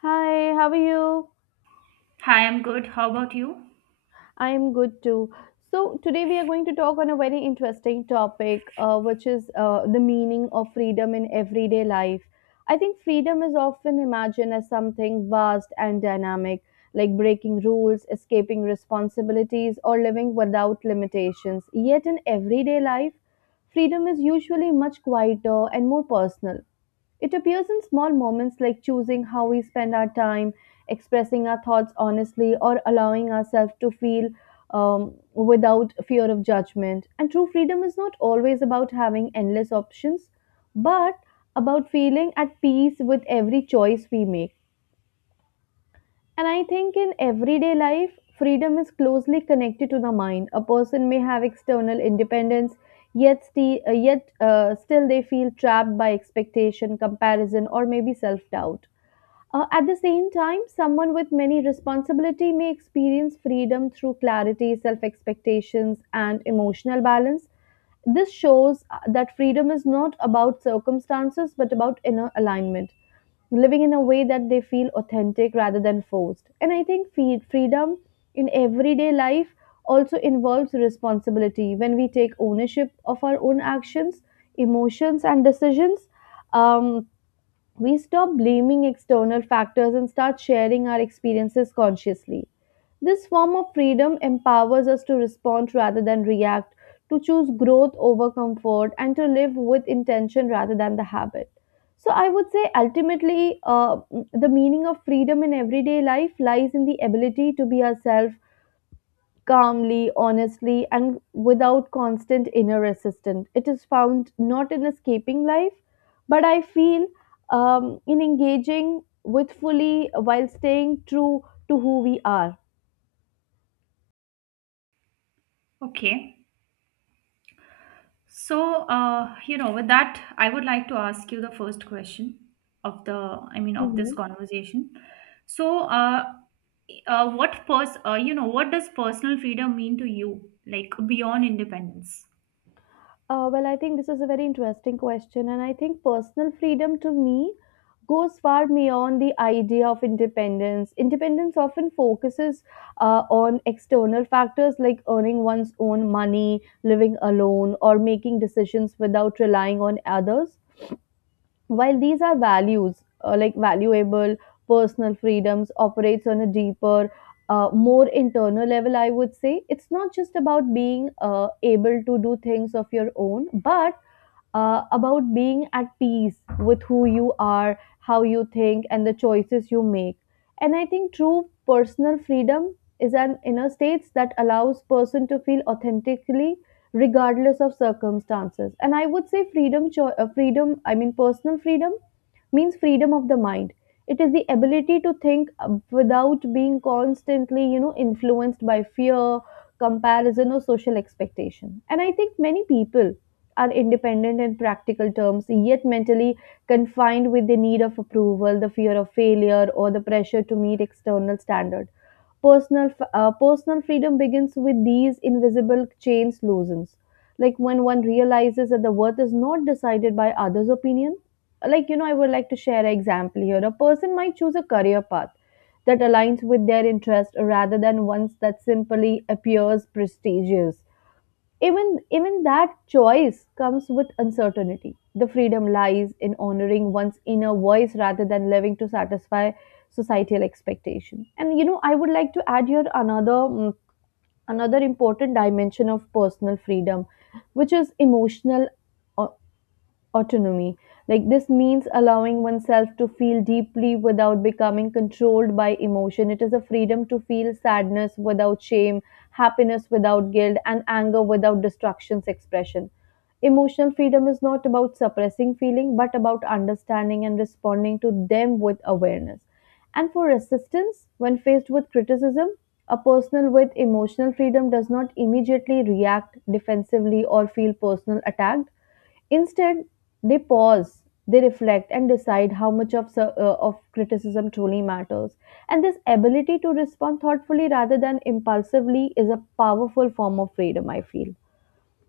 Hi, how are you? Hi, I'm good. How about you? I'm good too. So, today we are going to talk on a very interesting topic, which is the meaning of freedom in everyday life. I think freedom is often imagined as something vast and dynamic, like breaking rules, escaping responsibilities, or living without limitations. Yet, in everyday life, freedom is usually much quieter and more personal. It appears in small moments like choosing how we spend our time, expressing our thoughts honestly, or allowing ourselves to feel without fear of judgment. And true freedom is not always about having endless options, but about feeling at peace with every choice we make. And I think in everyday life, freedom is closely connected to the mind. A person may have external independence, yet, still they feel trapped by expectation, comparison, or maybe self doubt. At the same time, someone with many responsibility may experience freedom through clarity, self expectations, and emotional balance. This shows that freedom is not about circumstances but about inner alignment, living in a way that they feel authentic rather than forced. And I think freedom in everyday life also involves responsibility when we take ownership of our own actions, emotions, and decisions. Um, we stop blaming external factors and start sharing our experiences consciously. This form of freedom empowers us to respond rather than react, to choose growth over comfort, and to live with intention rather than the habit. So, I would say ultimately, the meaning of freedom in everyday life lies in the ability to be ourselves calmly, honestly, and without constant inner resistance. It is found not in escaping life, but I feel in engaging with fully while staying true to who we are. Okay. So, with that, I would like to ask you the first question of of this Mhm. conversation. So, what does personal freedom mean to you, like beyond independence? Well, I think this is a very interesting question, and I think personal freedom to me goes far beyond the idea of independence. Independence often focuses on external factors like earning one's own money, living alone, or making decisions without relying on others. While these are values, like valuable personal freedoms, operates on a deeper, more internal level, I would say. It's not just about being able to do things of your own, but about being at peace with who you are, how you think, and the choices you make. And I think true personal freedom is an inner state that allows person to feel authentically regardless of circumstances. And I would say freedom, cho- freedom. I mean personal freedom means freedom of the mind. It is the ability to think without being constantly, you know, influenced by fear, comparison, or social expectation. And I think many people are independent in practical terms, yet mentally confined with the need of approval, the fear of failure, or the pressure to meet external standards. Personal freedom begins with these invisible chains loosens. Like when one realizes that the worth is not decided by others' opinion. Like, you know, I would like to share an example here. A person might choose a career path that aligns with their interest rather than ones that simply appears prestigious even that choice comes with uncertainty. The freedom lies in honoring one's inner voice rather than living to satisfy societal expectation. And you know, I would like to add here another important dimension of personal freedom, which is emotional uh, autonomy. Like this means allowing oneself to feel deeply without becoming controlled by emotion. It is a freedom to feel sadness without shame, happiness without guilt, and anger without destruction's expression. Emotional freedom is not about suppressing feeling, but about understanding and responding to them with awareness. And for resistance, when faced with criticism, a person with emotional freedom does not immediately react defensively or feel personal attacked. Instead, they pause, they reflect, and decide how much of criticism truly matters. And this ability to respond thoughtfully rather than impulsively is a powerful form of freedom, I feel.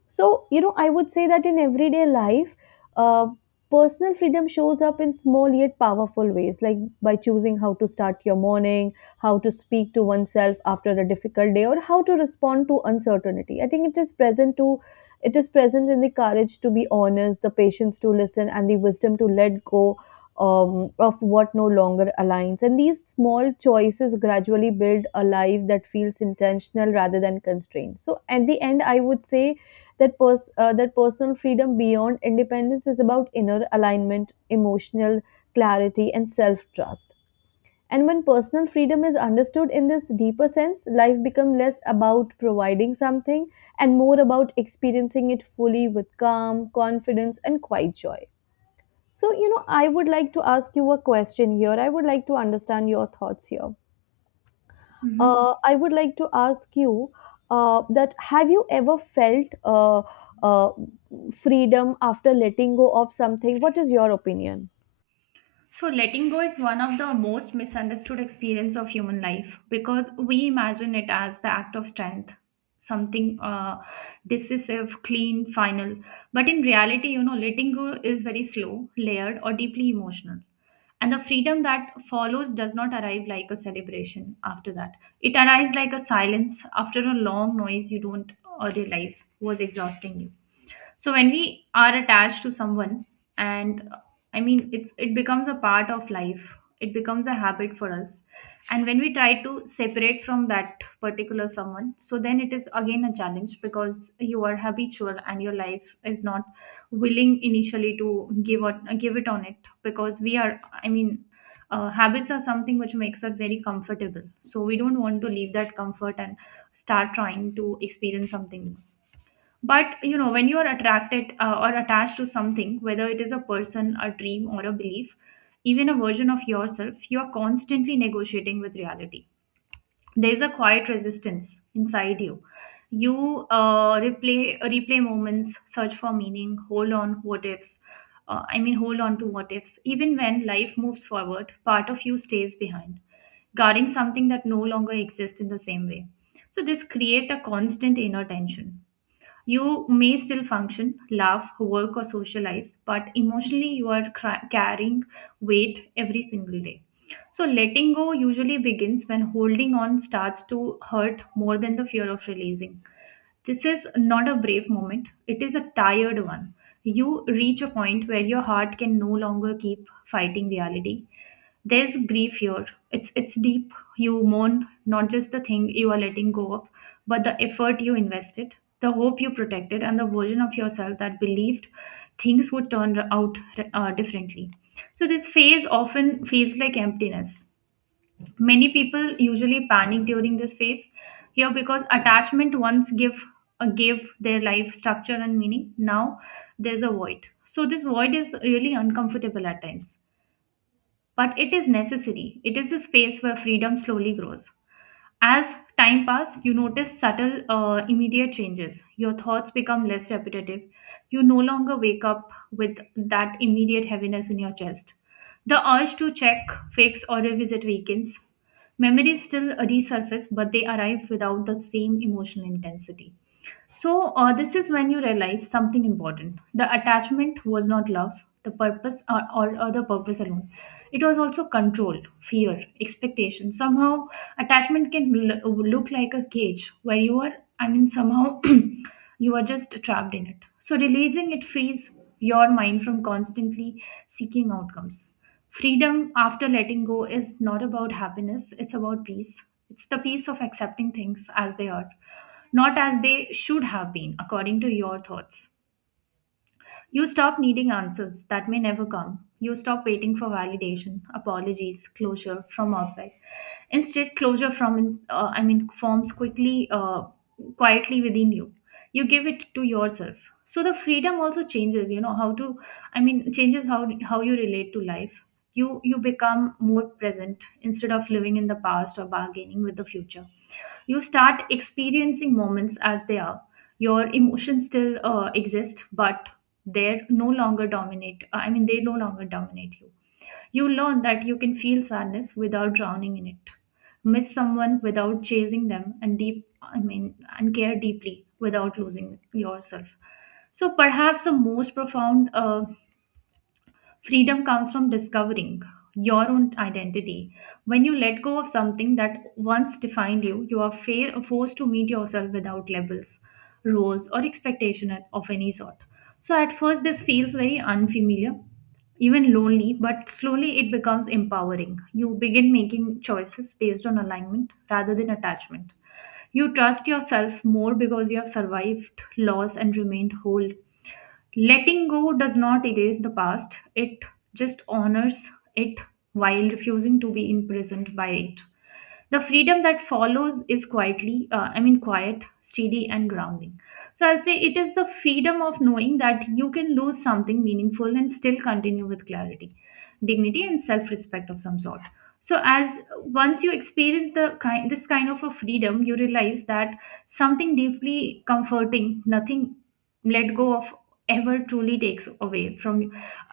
So, you know, I would say that in everyday life, uh, personal freedom shows up in small yet powerful ways, like by choosing how to start your morning, how to speak to oneself after a difficult day, or how to respond to uncertainty. I think it is present to it is present in the courage to be honest, the patience to listen, and the wisdom to let go of what no longer aligns. And these small choices gradually build a life that feels intentional rather than constrained. So, at the end, I would say that personal freedom beyond independence is about inner alignment, emotional clarity, and self-trust. And when personal freedom is understood in this deeper sense, life becomes less about providing something and more about experiencing it fully with calm, confidence, and quiet joy. So, you know, I would like to ask you a question here. I would like to understand your thoughts here. Mm-hmm. I would like to ask you that have you ever felt uh, freedom after letting go of something? What is your opinion? So letting go is one of the most misunderstood experience of human life because we imagine it as the act of strength, something decisive, clean, final. But in reality, letting go is very slow, layered, or deeply emotional. And the freedom that follows does not arrive like a celebration after that. It arrives like a silence after a long noise you don't realize was exhausting you. So when we are attached to someone and it becomes a part of life, it becomes a habit for us. And when we try to separate from that particular someone, so then it is again a challenge, because you are habitual and your life is not willing initially to give it on it, because we are habits are something which makes us very comfortable, so we don't want to leave that comfort and start trying to experience something. But you know, when you are attracted or attached to something, whether it is a person, a dream, or a belief, even a version of yourself, you are constantly negotiating with reality. There is a quiet resistance inside you. You replay moments, search for meaning, hold on what ifs, hold on to what ifs. Even when life moves forward, part of you stays behind, guarding something that no longer exists in the same way. So this creates a constant inner tension. You may still function, laugh, work, or socialize, but emotionally you are carrying weight every single day. So, letting go usually begins when holding on starts to hurt more than the fear of releasing. This is not a brave moment, it is a tired one. You reach a point where your heart can no longer keep fighting reality. There's grief here, it's deep. You mourn not just the thing you are letting go of, but the effort you invested, the hope you protected, and the version of yourself that believed things would turn out differently. So this phase often feels like emptiness. Many people usually panic during this phase here, because attachment once give gave their life structure and meaning. Now there's a void, so this void is really uncomfortable at times, but it is necessary. It is a space where freedom slowly grows. As time passes, you notice subtle, immediate changes. Your thoughts become less repetitive. You no longer wake up with that immediate heaviness in your chest. The urge to check, fix, or revisit weakens. Memories still resurface, but they arrive without the same emotional intensity. So, this is when you realize something important. The attachment was not love, the purpose, or the purpose alone. It was also control, fear, expectation. Somehow, attachment can look like a cage where you are, I mean, somehow you are just trapped in it. So, releasing it frees your mind from constantly seeking outcomes. Freedom after letting go is not about happiness, it's about peace. It's the peace of accepting things as they are, not as they should have been, according to your thoughts. You stop needing answers that may never come. You stop waiting for validation, apologies, closure from outside. Instead, closure from I mean forms quickly, quietly within you. You give it to yourself. So the freedom also changes. You know how to I mean Changes how you relate to life. You become more present. Instead of living in the past or bargaining with the future, you start experiencing moments as they are. Your emotions still exist, but they no longer dominate you. You learn that you can feel sadness without drowning in it, miss someone without chasing them, and care deeply without losing yourself. So perhaps the most profound freedom comes from discovering your own identity. When you let go of something that once defined you, you are forced to meet yourself without labels, roles, or expectation of any sort. So at first, this feels very unfamiliar, even lonely, but slowly it becomes empowering. You begin making choices based on alignment rather than attachment. You trust yourself more because you have survived loss and remained whole. Letting go does not erase the past, it just honors it while refusing to be imprisoned by it. The freedom that follows is quietly I mean quiet, steady, and grounding. So I'll say it is the freedom of knowing that you can lose something meaningful and still continue with clarity, dignity, and self-respect of some sort. So as once you experience the kind this kind of a freedom, you realize that something deeply comforting, nothing let go of ever truly takes away from,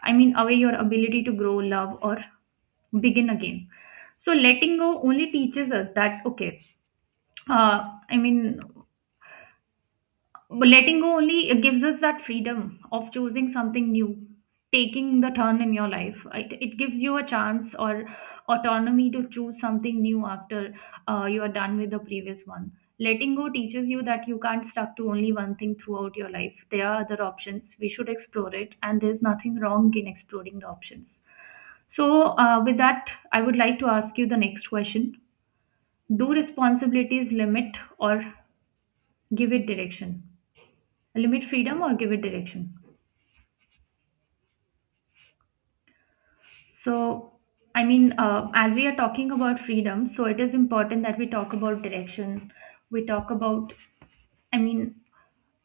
away your ability to grow, love, or begin again. So letting go only teaches us that, okay, uh, i mean letting go only gives us that freedom of choosing something new, taking the turn in your life. It gives you a chance or autonomy to choose something new after you are done with the previous one. Letting go teaches you that you can't stuck to only one thing throughout your life. There are other options we should explore it, and there's nothing wrong in exploring the options. So with that, I would like to ask you the next question. Do responsibilities limit or give it direction? Limit freedom or give it direction? So, as we are talking about freedom, so it is important that we talk about direction. We talk about, I mean,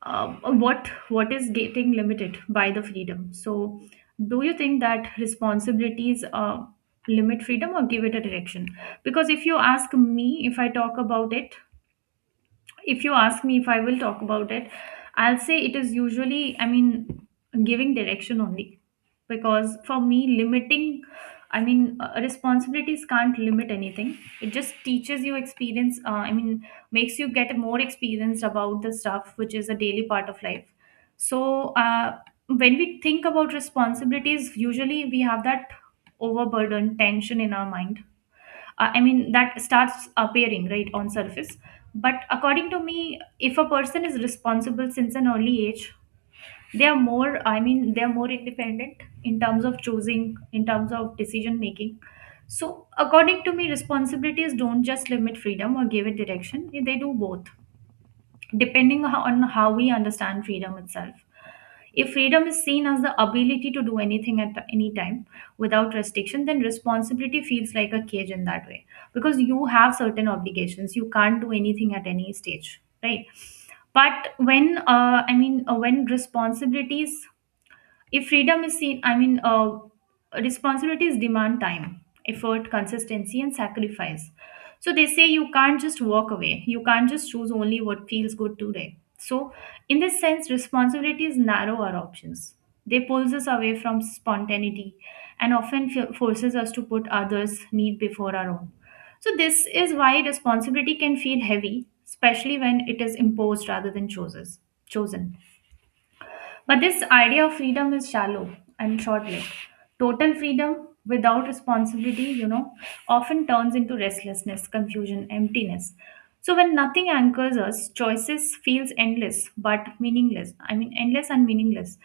uh, what is getting limited by the freedom. So, do you think that responsibilities limit freedom or give it a direction? Because if you ask me, if I talk about it, If you ask me, if I will talk about it, I'll say it is usually, giving direction only. Because for me, limiting, responsibilities can't limit anything. It just teaches you experience, makes you get more experience about the stuff which is a daily part of life. So, when we think about responsibilities, usually we have that overburden, tension in our mind. That starts appearing right on surface. But according to me, if a person is responsible since an early age, they are more, they are more independent in terms of choosing, in terms of decision making. So according to me, responsibilities don't just limit freedom or give it direction, they do both, depending on how we understand freedom itself. If freedom is seen as the ability to do anything at any time without restriction, then responsibility feels like a cage in that way, because you have certain obligations. You can't do anything at any stage, right? But when, I mean, when responsibilities if freedom is seen I mean Responsibilities demand time, effort, consistency, and sacrifice. So they say you can't just walk away, you can't just choose only what feels good today. So in this sense, responsibilities narrow our options, they pulls us away from spontaneity, and often forces us to put others need before our own. So this is why responsibility can feel heavy, especially when it is imposed rather than chooses chosen. But this idea of freedom is shallow and short lived. Total freedom without responsibility, you know, often turns into restlessness, confusion, emptiness. So when nothing anchors us, choices feels endless but meaningless. I mean endless and meaningless.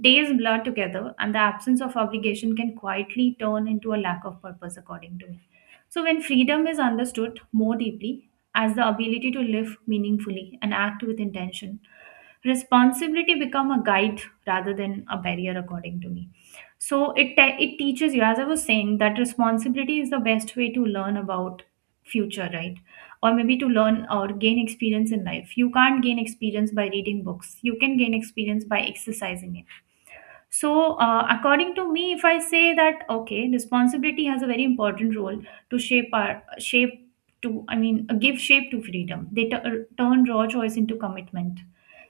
Days blur together, and the absence of obligation can quietly turn into a lack of purpose according to me. So when freedom is understood more deeply, as the ability to live meaningfully and act with intention, responsibility become a guide rather than a barrier according to me. So it it teaches you, as I was saying, that responsibility is the best way to learn about future, right? Or maybe to learn or gain experience in life. You can't gain experience by reading books, you can gain experience by exercising it. So, according to me, if I say that, okay, responsibility has a very important role to shape our shape to, I mean, give shape to freedom. They turn raw choice into commitment.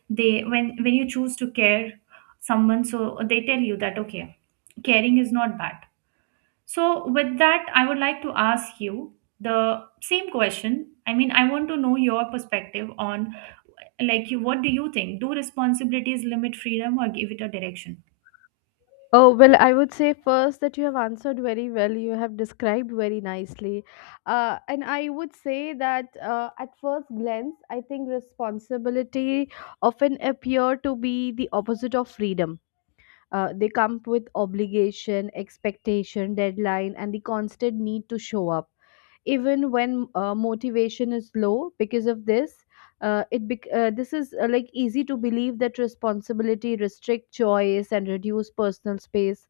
They When you choose to care someone, so they tell you that, okay, caring is not bad. So, with that, I would like to ask you the same question. I mean, I want to know your perspective on like you. What do you think? Do responsibilities limit freedom or give it a direction? Oh, well, I would say first that you have answered very well. You have described very nicely. And I would say that at first glance, I think responsibility often appear to be the opposite of freedom. They come with obligation expectation deadline and the constant need to show up even when motivation is low. Because of this this is like easy to believe that responsibility restrict choice and reduce personal space.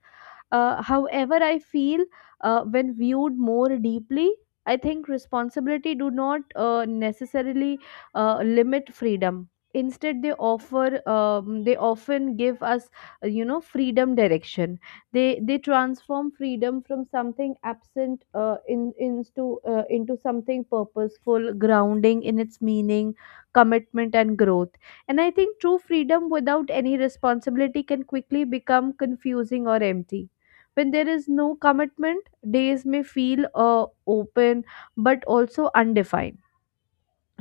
However, I feel when viewed more deeply, I think responsibility do not necessarily limit freedom. Instead, they often give us you know freedom direction. They transform freedom from something absent in into something purposeful, grounding in its meaning, commitment, and growth. And I think true freedom without any responsibility can quickly become confusing or empty when there is no commitment, days may feel open but also undefined.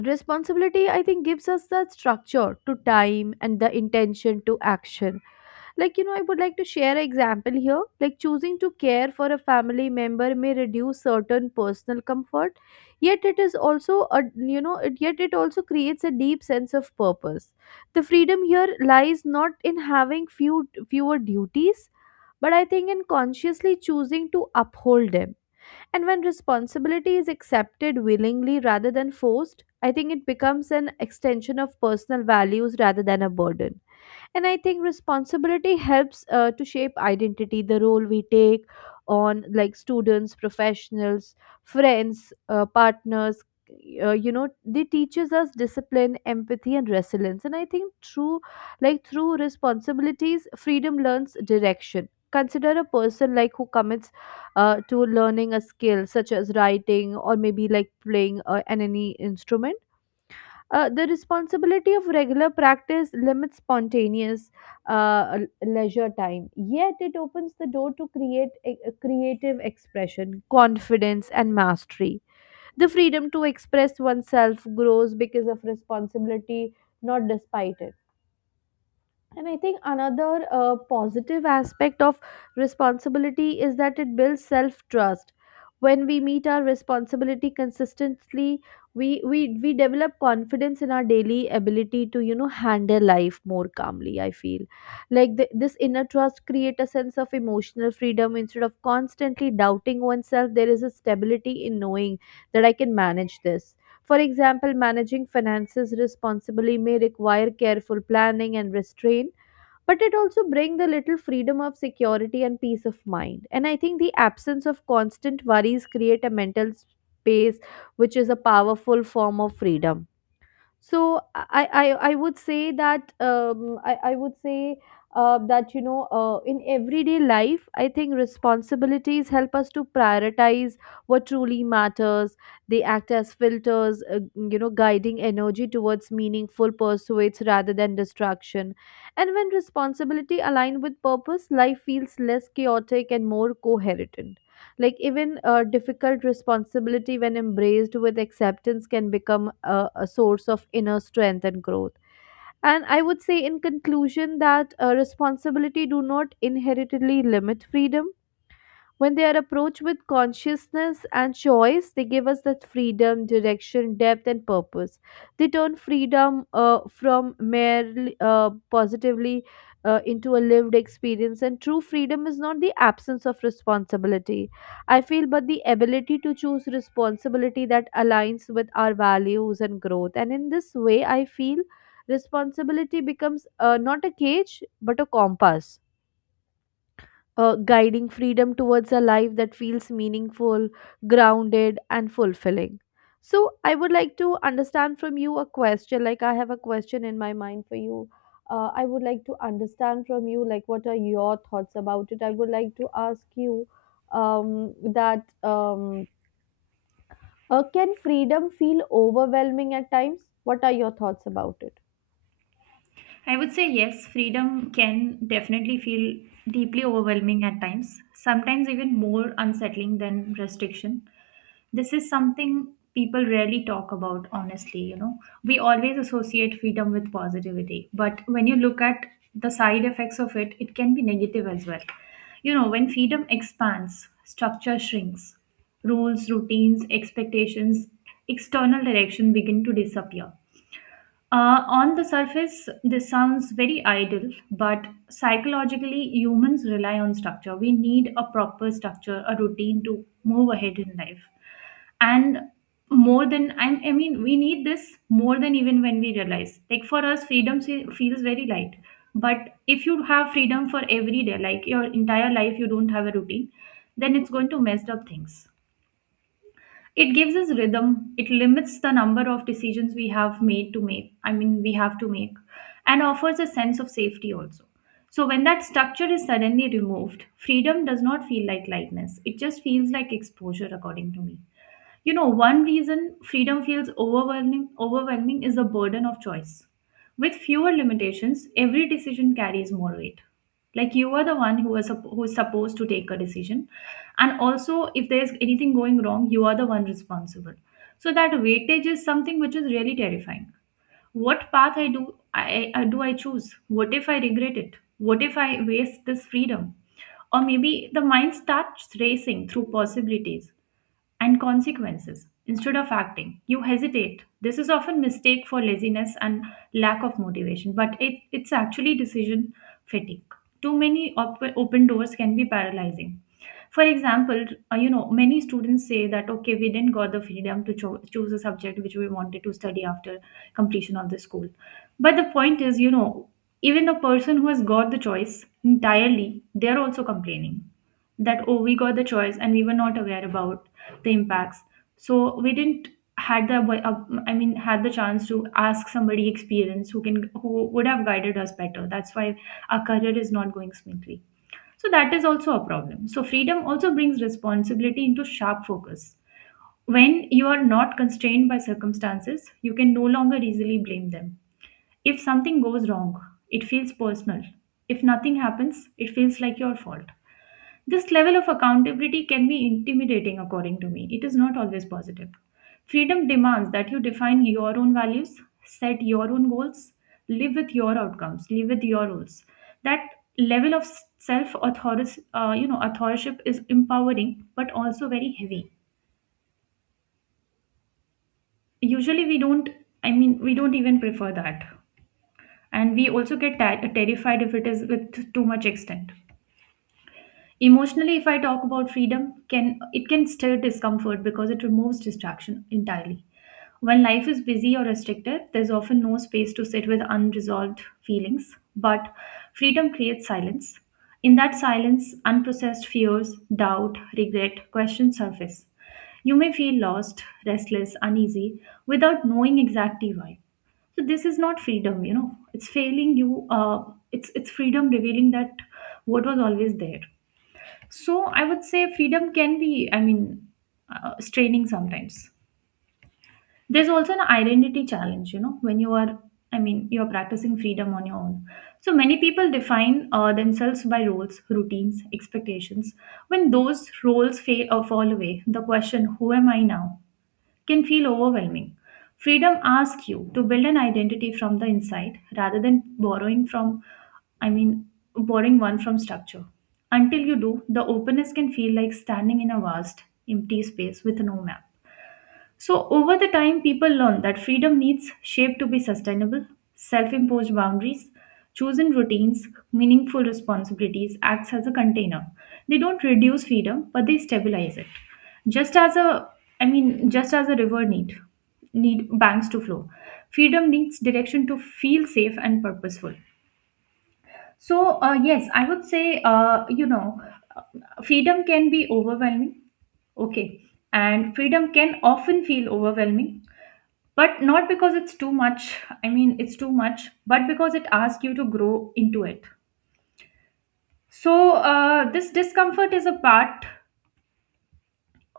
Responsibility, I think, gives us the structure to time and the intention to action. Like, you know, I would like to share an example here. Like, choosing to care for a family member may reduce certain personal comfort, yet it is also, a, you know, it, yet it also creates a deep sense of purpose. The freedom here lies not in having fewer duties but I think in consciously choosing to uphold them. And when responsibility is accepted willingly rather than forced, I think it becomes an extension of personal values rather than a burden. And I think responsibility helps to shape identity the role we take on like students professionals friends partners you know they teaches us discipline empathy and resilience. And I think through like through responsibilities freedom learns direction. Consider a person like who commits to learning a skill such as writing or maybe like playing an any instrument. The responsibility of regular practice limits spontaneous uh, l- leisure time, yet it opens the door to a creative expression, confidence, and mastery. The freedom to express oneself grows because of responsibility, not despite it. And I think another positive aspect of responsibility is that it builds self trust. When we meet our responsibility consistently, we develop confidence in our daily ability to you know handle life more calmly. I feel like this inner trust create a sense of emotional freedom instead of constantly doubting oneself. There is a stability in knowing that I can manage this. For example, managing finances responsibly may require careful planning and restraint, but it also brings the little freedom of security and peace of mind. And I think the absence of constant worries create a mental space which is a powerful form of freedom. So I would say that I would say that you know in everyday life I think responsibilities help us to prioritize what truly matters. They act as filters you know guiding energy towards meaningful pursuits rather than distraction. And when responsibility align with purpose life feels less chaotic and more coherent, like even a difficult responsibility when embraced with acceptance can become a source of inner strength and growth. And I would say in conclusion that responsibility do not inherently limit freedom. When they are approached with consciousness and choice, they give us that freedom, direction, depth, and purpose. They turn freedom from merely positively into a lived experience. And true freedom is not the absence of responsibility, I feel, but the ability to choose responsibility that aligns with our values and growth. And in this way, I feel responsibility becomes not a cage, but a compass guiding freedom towards a life that feels meaningful, grounded, and fulfilling. So, I would like to understand from you a question. Like, I have a question in my mind for you. I would like to understand from you, like, what are your thoughts about it? I would like to ask you that can freedom feel overwhelming at times? What are your thoughts about it? I would say yes, freedom can definitely feel deeply overwhelming at times, sometimes even more unsettling than restriction. This is something people rarely talk about, honestly. You know, we always associate freedom with positivity, but when you look at the side effects of it, it can be negative as well. You know, when freedom expands, structure shrinks, rules, routines, expectations, external direction begin to disappear. On the surface, this sounds very idle, but psychologically, humans rely on structure. We need a proper structure, a routine to move ahead in life. And more than, I mean, we need this more than even when we realize. Like for us, feels very light. But if you have freedom for every day, like your entire life, you don't have a routine, then it's going to mess up things. It gives us rhythm. It limits the number of decisions we have to make, and offers a sense of safety also. So when that structure is suddenly removed, freedom does not feel like lightness, it just feels like exposure, according to me. You know, one reason freedom feels overwhelming is the burden of choice. With fewer limitations, every decision carries more weight. Like you are the one who is supposed to take a decision, and also if there is anything going wrong, you are the one responsible. So that weightage is something which is really terrifying. What path I do I choose? What if I regret it? What if I waste this freedom? Or maybe the mind starts racing through possibilities and consequences. Instead of acting, you hesitate. This is often mistake for laziness and lack of motivation, but it's actually decision fatigue. Open doors can be paralyzing. For example, you know, many students say that, okay, we didn't got the freedom to choose a subject which we wanted to study after completion of the school. But the point is, you know, even the person who has got the choice entirely, they're also complaining that, oh, we got the choice and we were not aware about the impacts, so we didn't had the abo- I mean had the chance to ask somebody experienced who can, who would have guided us better. That's why our career is not going smoothly. So that is also a problem. So freedom also brings responsibility into sharp focus. When you are not constrained by circumstances, you can no longer easily blame them. If something goes wrong, it feels personal. If nothing happens, it feels like your fault. This level of accountability can be intimidating, according to me. It is not always positive. Freedom demands that you define your own values, set your own goals, live with your outcomes, live with your rules. That level of self you know, authorship is empowering but also very heavy. Usually we don't, I mean we don't even prefer that, and we also get terrified if it is with too much extent. Emotionally, if I talk about freedom, can it can stir discomfort because it removes distraction entirely. When life is busy or restricted, there's often no space to sit with unresolved feelings, but freedom creates silence. In that silence, unprocessed fears, doubt, regret, questions surface. You may feel lost, restless, uneasy without knowing exactly why. So this is not freedom, you know. It's failing you. It's freedom revealing that what was always there. So I would say freedom can be, I mean, straining sometimes. There's also an identity challenge, you know, when you are, I mean, you're practicing freedom on your own. So many people define themselves by roles, routines, expectations. When those roles fail or fall away, the question, who am I now? Can feel overwhelming. Freedom asks you to build an identity from the inside rather than borrowing from, I mean, borrowing one from structure. Until you do, the openness can feel like standing in a vast, empty space with no map. So, over the time, people learn that freedom needs shape to be sustainable, self imposed boundaries, chosen routines, meaningful responsibilities acts as a container. They don't reduce freedom, but they stabilize it. Just as a, I mean, just as a need banks to flow, freedom needs direction to feel safe and purposeful. So, yes, I would say, you know, uh, freedom can be overwhelming. Okay. And freedom can often feel overwhelming, but not because it's too much, I mean it's too much, but because it asks you to grow into it. So this discomfort is a part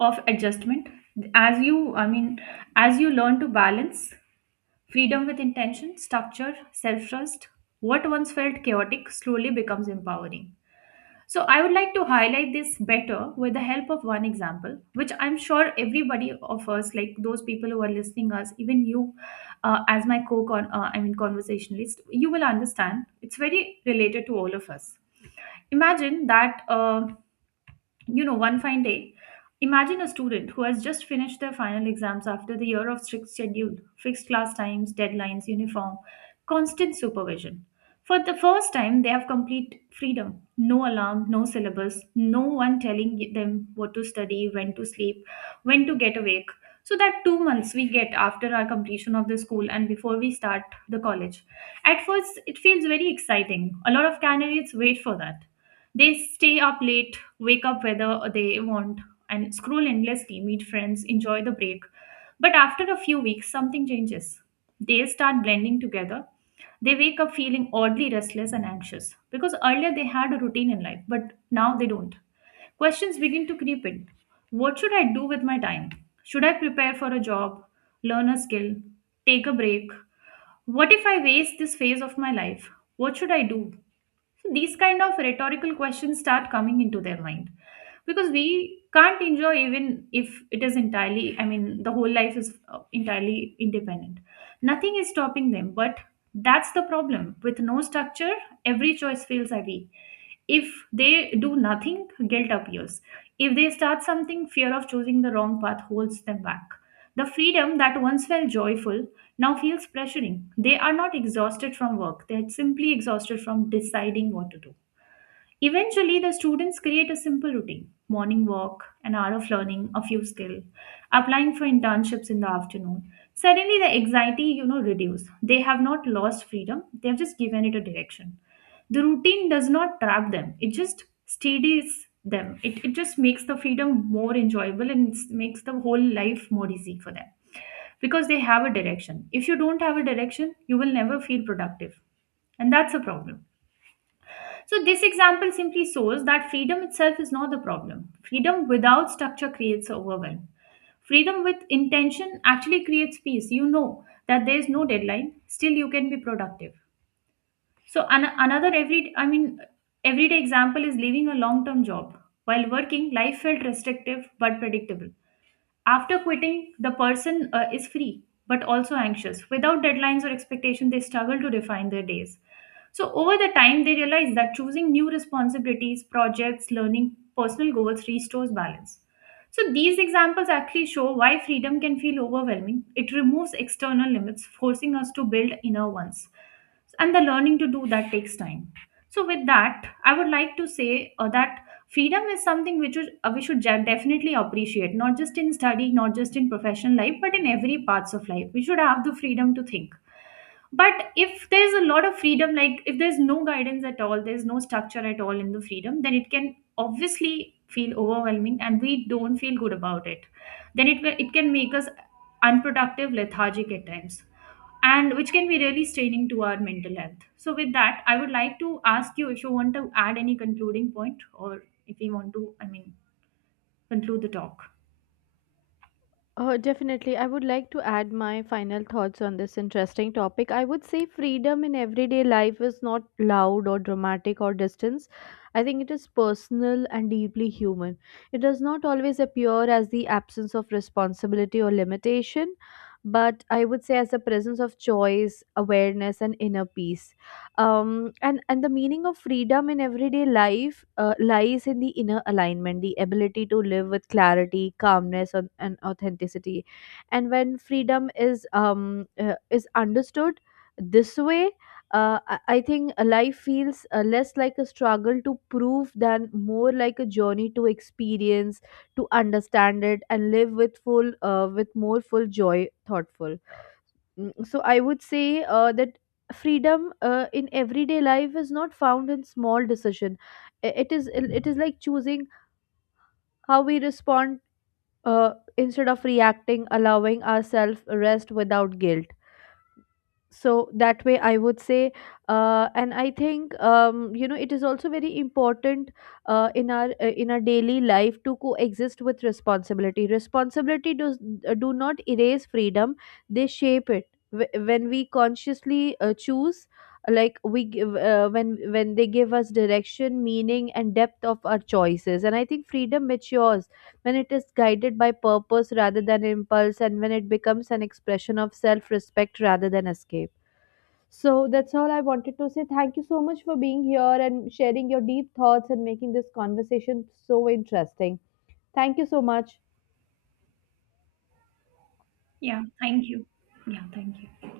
of adjustment, as you i mean as you learn to balance freedom with intention, structure, self trust. What once felt chaotic slowly becomes empowering. So I would like to highlight this better with the help of one example, which I'm sure everybody of us, like those people who are listening us, even you, as my co-con, I mean conversationalist, you will understand. It's very related to all of us. Imagine that. You know, one fine day, imagine a student who has just finished their final exams after the year of strict schedule, fixed class times, deadlines, uniform, constant supervision. For the first time, they have complete freedom. No alarm, no syllabus, no one telling them what to study, when to sleep, when to get awake. So that 2 months we get after our completion of the school and before we start the college. At first, it feels very exciting. A lot of candidates wait for that. They stay up late, wake up whether they want, and scroll endlessly, meet friends, enjoy the break. But after a few weeks, something changes. They start blending together. They wake up feeling oddly restless and anxious because earlier they had a routine in life, but now they don't. Questions begin to creep in. What should I do with my time? Should I prepare for a job, learn a skill, take a break? What if I waste this phase of my life? What should I do? So these kind of rhetorical questions start coming into their mind because we can't enjoy even if it is entirely, I mean, the whole life is entirely independent. Nothing is stopping them, but that's the problem. With no structure, every choice feels heavy. If they do nothing, guilt appears. If they start something, fear of choosing the wrong path holds them back. The freedom that once felt joyful now feels pressuring. They are not exhausted from work, they're simply exhausted from deciding what to do. Eventually, the students create a simple routine: morning walk, an hour of learning, a few skill, applying for internships in the afternoon. Suddenly, the anxiety, you know, reduce. They have not lost freedom. They have just given it a direction. The routine does not trap them. It just steadies them. It just makes the freedom more enjoyable and makes the whole life more easy for them because they have a direction. If you don't have a direction, you will never feel productive. And that's a problem. So, this example simply shows that freedom itself is not the problem. Freedom without structure creates overwhelm. Freedom with intention actually creates peace. You know that there is no deadline, still, you can be productive. So, another everyday example is leaving a long term job. While working, life felt restrictive but predictable. After quitting, the person is free but also anxious. Without deadlines or expectation, they struggle to define their days. So, over the time, they realize that choosing new responsibilities, projects, learning, personal goals restores balance. So, these examples actually show why freedom can feel overwhelming. It removes external limits, forcing us to build inner ones. And the learning to do that takes time. So, with that, I would like to say that freedom is something which is, we should definitely appreciate, not just in study, not just in professional life, but in every parts of life we should have the freedom to think. But if there's a lot of freedom, like if there's no guidance at all, there's no structure at all in the freedom, then it can obviously feel overwhelming and we don't feel good about it. Then it can make us unproductive, lethargic at times, and which can be really straining to our mental health. So, with that, I would like to ask you if you want to add any concluding point or if you want to, I mean, conclude the talk. Definitely. I would like to add my final thoughts on this interesting topic. I would say freedom in everyday life is not loud or dramatic or distance. I think it is personal and deeply human. It does not always appear as the absence of responsibility or limitation, but I would say as a presence of choice, awareness, and inner peace. And the meaning of freedom in everyday life lies in the inner alignment the ability to live with clarity calmness and authenticity. And when freedom is understood this way, I think a life feels less like a struggle to prove than more like a journey to experience, to understand it, and live with full, with more full joy, thoughtful. Mm, so I would say that freedom in everyday life is not found in small decision. It is like choosing how we respond uh, instead of reacting allowing ourselves rest without guilt. So that way I would say and I think you know it is also very important in our daily life to coexist with responsibility. Responsibility does do not erase freedom, they shape it. When we consciously choose like we give when they give us direction meaning and depth of our choices. And I think freedom matures when it is guided by purpose rather than impulse and when it becomes an expression of self respect rather than escape. So that's all I wanted to say. Thank you so much for being here and sharing your deep thoughts and making this conversation so interesting. Thank you so much. Yeah, thank you. Yeah, thank you.